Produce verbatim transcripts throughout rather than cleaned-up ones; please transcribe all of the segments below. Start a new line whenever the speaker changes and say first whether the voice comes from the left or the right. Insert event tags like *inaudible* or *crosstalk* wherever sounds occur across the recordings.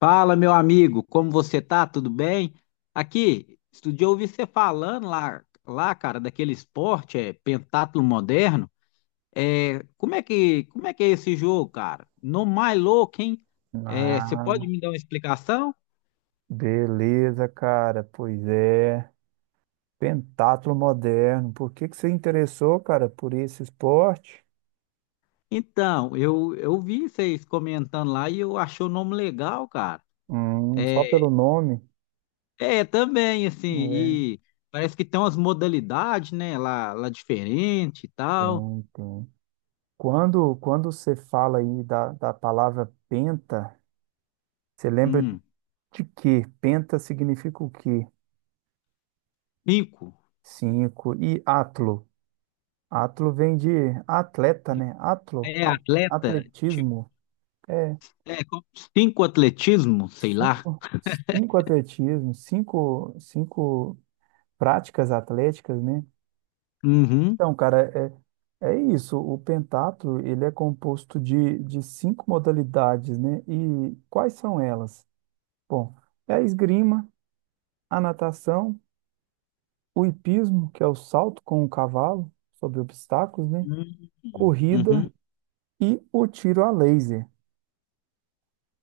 left: Fala, meu amigo, como você tá? Tudo bem? Aqui, estudei ouvir você falando lá, lá, cara, daquele esporte, é pentatlo moderno. É, como é que, como é que é esse jogo, cara? No mais louco, hein? É, você pode
right: Ah,
left: me dar uma explicação?
right: beleza, cara. Pois é. Pentatlo moderno. Por que que você interessou, cara, por esse esporte?
left: Então, eu, eu vi vocês comentando lá e eu achei o nome legal, cara.
right: Hum, só pelo
left: É,
right: nome?
left: é também assim,
right: É.
left: e parece que tem umas modalidades, né, lá, lá diferente e tal.
right: Tem, tem. Quando, quando você fala aí da, da palavra penta, você lembra
left: Hum,
right: de quê? Penta significa o quê?
left: cinco.
right: Cinco. E atlo? Atlo vem de atleta, né?
left: É
right: Atlo, a-
left: atleta, tipo,
right: atletismo. É.
left: é como cinco atletismo, sei lá.
right: Cinco, cinco atletismo, cinco, cinco práticas atléticas, né?
left: Uhum.
right: Então, cara, é, é isso. O pentatlo, ele é composto de, de cinco modalidades, né? E quais são elas? Bom, é a esgrima, a natação, o hipismo, que é o salto com o cavalo sobre obstáculos, né?
left: Uhum. Uhum.
right: Corrida e o tiro a laser.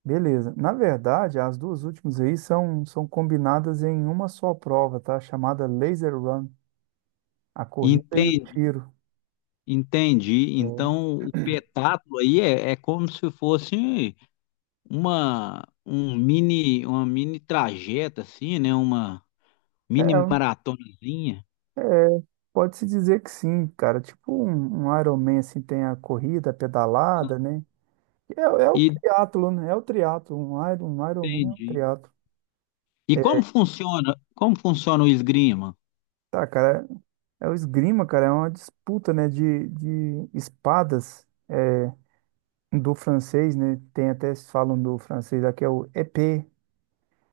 right: Beleza. Na verdade, as duas últimas aí são, são combinadas em uma só prova, tá? Chamada Laser Run. A corrida e o
left: Entendi,
right: tiro.
left: entendi.
right: É,
left: Então, o petáculo aí é, é como se fosse uma um mini uma mini trajeta assim, né? Uma mini maratonazinha.
right: é, é, Pode-se dizer que sim, cara. Tipo um, um Iron Man, assim, tem a corrida, a pedalada, né? É, é o triatlo, né? É o triatlo. Um Iron, um Iron Man é um
left: Entendi.
right: triatlo.
left: E como funciona? Como funciona o esgrima?
right: Tá, cara, é, é o esgrima, cara. É uma disputa, né, de, de espadas é, do francês, né? Tem até, se falam do francês aqui, é o épée,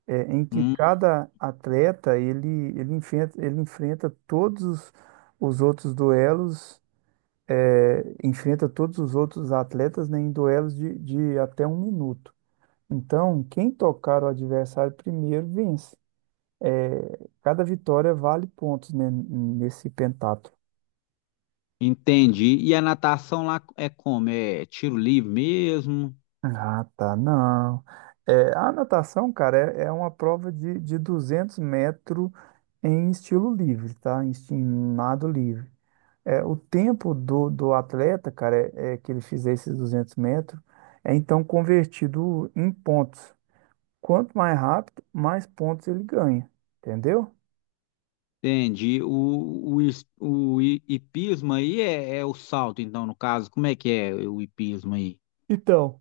right: é, em que
left: Hum,
right: cada atleta, ele, ele enfrenta, ele enfrenta todos os os outros duelos eh, enfrenta todos os outros atletas, né, em duelos de, de até um minuto. Então, quem tocar o adversário primeiro vence. Eh, cada vitória vale pontos, né, nesse pentatlo.
left: entendi. E a natação lá é como? É tiro livre mesmo?
right: Ah, tá, não. Eh, a natação, cara, é, é uma prova de, de duzentos metros em estilo livre, tá? Em esti- em nado livre. É, o tempo do, do atleta, cara, é, é que ele fizer esses duzentos metros, é então convertido em pontos. Quanto mais rápido, mais pontos ele ganha, entendeu?
left: Entendi. O, o, is- o i- hipismo aí é, é o salto, então, no caso. Como é que é o hipismo aí?
right: Então,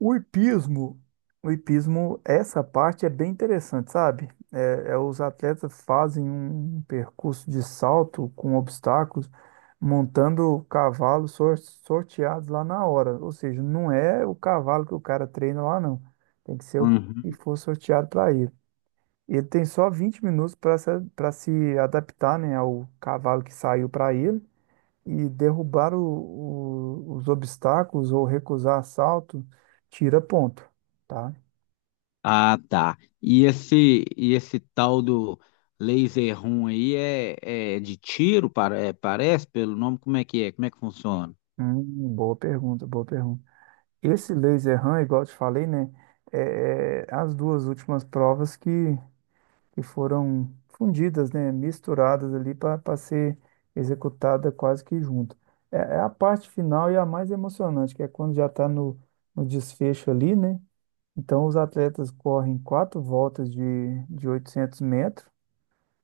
right: o hipismo, o hipismo, essa parte é bem interessante, sabe? É, é os atletas fazem um um percurso de salto com obstáculos, montando cavalos sor- sorteados lá na hora. Ou seja, não é o cavalo que o cara treina lá, não. Tem que ser o que que
left: Uhum.
right: for sorteado para ele. Ele tem só vinte minutos para se, para se adaptar, né, ao cavalo que saiu para ele e derrubar o- o- os obstáculos, ou recusar assalto tira ponto, tá?
left: Ah, tá. E esse, e esse tal do laser room aí é, é de tiro, para- é, parece, pelo nome? Como é que é? Como é que funciona?
right: Hum, boa pergunta, boa pergunta. Esse laser run, igual eu te falei, né? É, é as duas últimas provas que, que foram fundidas, né? Misturadas ali para ser executada quase que junto. É, é a parte final e a mais emocionante, que é quando já está no, no desfecho ali, né? Então, os atletas correm quatro voltas de, de oitocentos metros,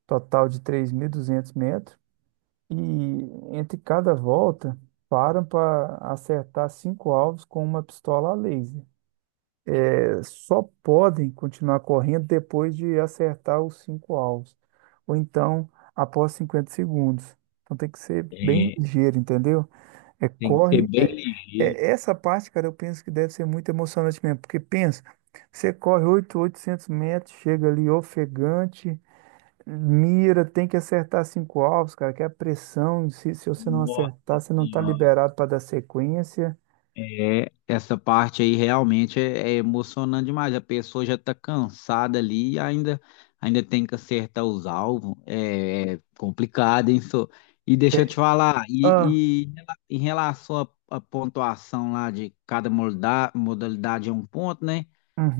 right: total de três mil e duzentos metros, e entre cada volta param para acertar cinco alvos com uma pistola a laser. Eh, Só podem continuar correndo depois de acertar os cinco alvos, ou então após cinquenta segundos. Então tem que ser bem
left: É,
right: ligeiro, entendeu? É
left: tem que ser
right: corre.
left: bem
right: É,
left: ligeiro.
right: é- essa parte, cara, eu penso que deve ser muito emocionante mesmo, porque pensa, você corre oito oitocentos metros, chega ali ofegante. Mira, tem que acertar cinco alvos, cara, que é a pressão. Se, se você não
left: Nossa
right: acertar, você não tá
left: Senhora.
right: liberado para dar sequência.
left: É, essa parte aí realmente é, é emocionante demais. A pessoa já está cansada ali e ainda, ainda tem que acertar os alvos. É, é complicado, hein, só. E deixa eu
right: É,
left: te falar,
right: ah,
left: e, e em relação à à pontuação lá de cada molda- modalidade é um ponto, né?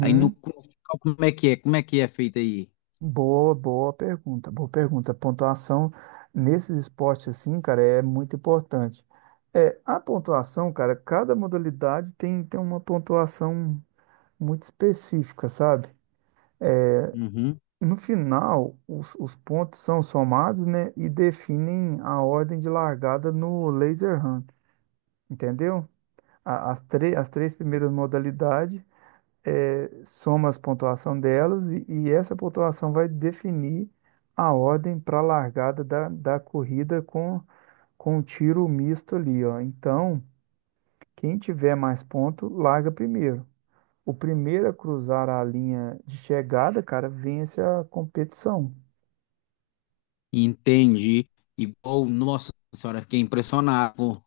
left: Aí no, no final, como é que é? Como é que é feito aí?
right: Boa, boa pergunta, boa pergunta. Pontuação nesses esportes assim, cara, é muito importante. É, a pontuação, cara, cada modalidade tem, tem uma pontuação muito específica, sabe?
left: Uhum.
right: No final, os, os pontos são somados, né, e definem a ordem de largada no laser hunt, entendeu? A- as, tre- as três primeiras modalidades, eh, soma as pontuação delas e, e essa pontuação vai definir a ordem para a largada da, da corrida com, com um tiro misto ali, ó. Então, quem tiver mais ponto, larga primeiro. O primeiro a cruzar a linha de chegada, cara, vence a competição.
left: Entendi. Igual, nossa senhora, fiquei impressionado.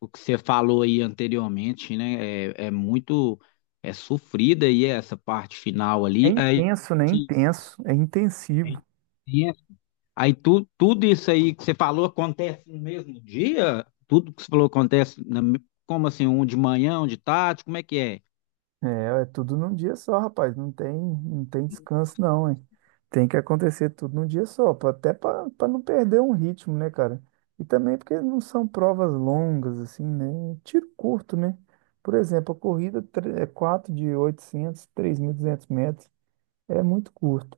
left: O que você falou aí anteriormente, né? É, é muito é sofrida aí essa parte final
right: É
left: ali. Aí,
right: intenso, né? Intenso, é
left: aí
right: intensivo.
left: aí tu, tudo isso aí que você falou acontece no mesmo dia? Tudo que você falou acontece na- como assim, um de manhã, um de tarde, como é que é?
right: É, é tudo num dia só, rapaz. Não tem, não tem descanso, não, hein? Tem que acontecer tudo num dia só, pra- até para não perder um ritmo, né, cara? E também porque não são provas longas, assim, né? Tiro curto, né? Por exemplo, a corrida tre- é quatro de oitocentos, duzentos metros. É muito curto.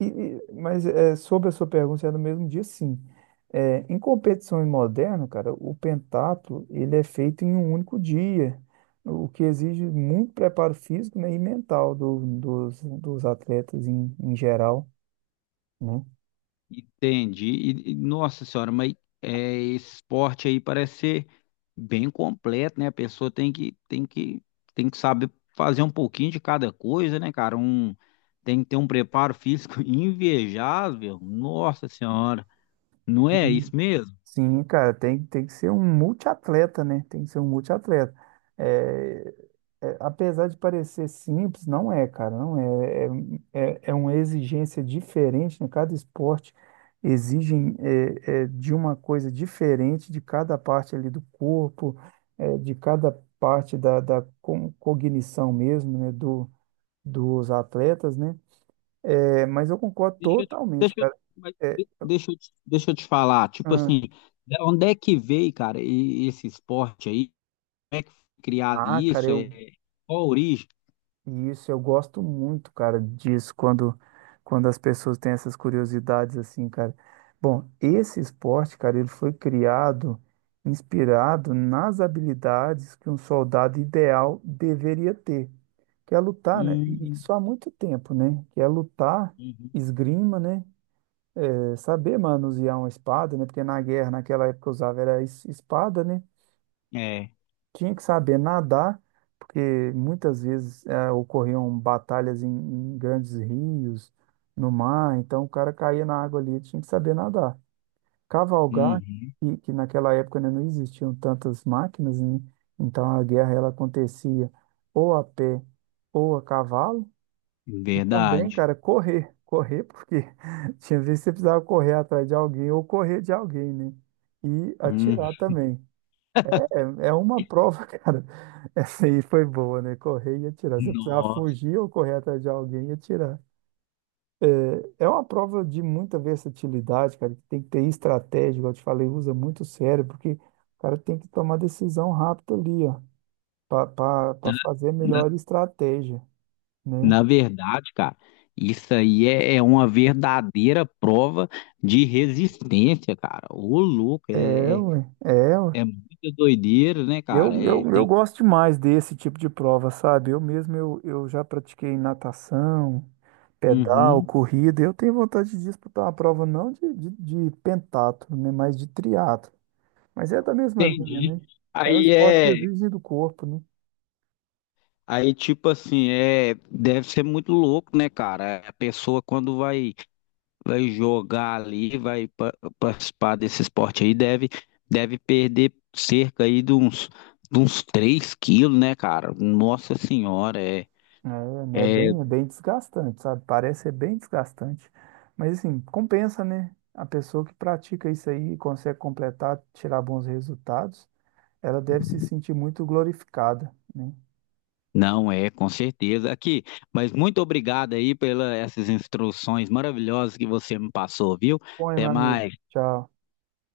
right: E, e- mas é, sobre a sua pergunta, se é no mesmo dia, sim. É, em competições modernas, cara, o pentatlo ele é feito em um único dia, o que exige muito preparo físico, né, e mental do- dos, dos atletas em, em geral, né?
left: Entendi. E, e, nossa senhora, mas é, esse esporte aí parece ser bem completo, né? A pessoa tem que, tem que, tem que saber fazer um pouquinho de cada coisa, né, cara? Um, tem que ter um preparo físico *laughs* invejável. Nossa senhora, não é
right: Sim,
left: isso mesmo?
right: sim, cara, tem, tem que ser um multiatleta, né? Tem que ser um multiatleta. É, é, apesar de parecer simples, não é, cara, não é. É, é, é uma exigência diferente, né? Cada esporte exige é, é, de uma coisa diferente de cada parte ali do corpo, é, de cada parte da, da co- cognição mesmo, né? Do, dos atletas, né? É, mas eu concordo
left: Deixa eu te,
right: totalmente,
left: deixa eu,
right: cara.
left: mas
right: É,
left: de- deixa eu te, deixa eu te falar, tipo
right: ah,
left: assim, da onde é que veio, cara, e- esse esporte aí? Como é que foi criado
right: ah, cara,
left: isso?
right: eu
left: É, qual a origem?
right: e Isso, eu gosto muito, cara, disso, quando, quando as pessoas têm essas curiosidades assim, cara. Bom, esse esporte, cara, ele foi criado, inspirado nas habilidades que um soldado ideal deveria ter, que é lutar, né? E
left: Hum,
right: isso há muito tempo, né? Que é lutar,
left: uhum.
right: esgrima, né? É saber manusear uma espada, né? Porque na guerra, naquela época, usava era es- espada, né?
left: É.
right: Tinha que saber nadar, porque muitas vezes eh, ocorriam batalhas em, em grandes rios, no mar, então o cara caía na água ali, tinha que saber nadar. Cavalgar,
left: Uhum,
right: que, que naquela época ainda não existiam tantas máquinas, né? Então a guerra ela acontecia ou a pé ou a cavalo, e também,
left: verdade.
right: cara, correr. Correr, porque *laughs* tinha vezes que você precisava correr atrás de alguém ou correr de alguém, né? E
left: Uhum.
right: atirar também. É, é uma prova, *laughs* cara. Essa aí foi boa, né? Correr e atirar. Você precisava
left: Nossa,
right: fugir ou correr atrás de alguém e atirar. É, é uma prova de muita versatilidade, cara. Que Tem que ter estratégia, igual eu te falei, usa muito o cérebro, porque o cara tem que tomar decisão rápida ali, ó, para fazer a
left: na,
right: melhor estratégia, né?
left: na verdade, cara, isso aí é, é uma verdadeira prova de resistência, cara. Ô, louco,
right: É,
left: é, é,
right: ué, é, ué.
left: é muita doideira, né,
right: Eu,
left: cara? É,
right: eu, eu
left: tem,
right: gosto demais desse tipo de prova, sabe? Eu mesmo, eu, eu já pratiquei natação, pedal,
left: uhum,
right: corrida. Eu tenho vontade de disputar uma prova não de, de, de pentatlo, né, mas de triatlo. Mas é da mesma linha,
left: entendi.
right: né? É um
left: Aí
right: esporte que
left: é,
right: exige do corpo, né?
left: aí tipo assim, é, deve ser muito louco, né, cara? A pessoa quando vai vai jogar ali, vai pa- participar desse esporte aí, deve, deve perder cerca aí de uns, de uns três quilos, né, cara? Nossa Senhora, é,
right: É, né? É
left: é,
right: bem, é bem desgastante, sabe? Parece ser bem desgastante. Mas assim, compensa, né? A pessoa que pratica isso aí e consegue completar, tirar bons resultados, ela deve se sentir muito glorificada, né?
left: não é, com certeza. Aqui, mas muito obrigado aí pelas essas instruções maravilhosas que você me passou, viu?
right: Bom, hein, meu
left: Até
right: amigo.
left: mais.
right: Tchau.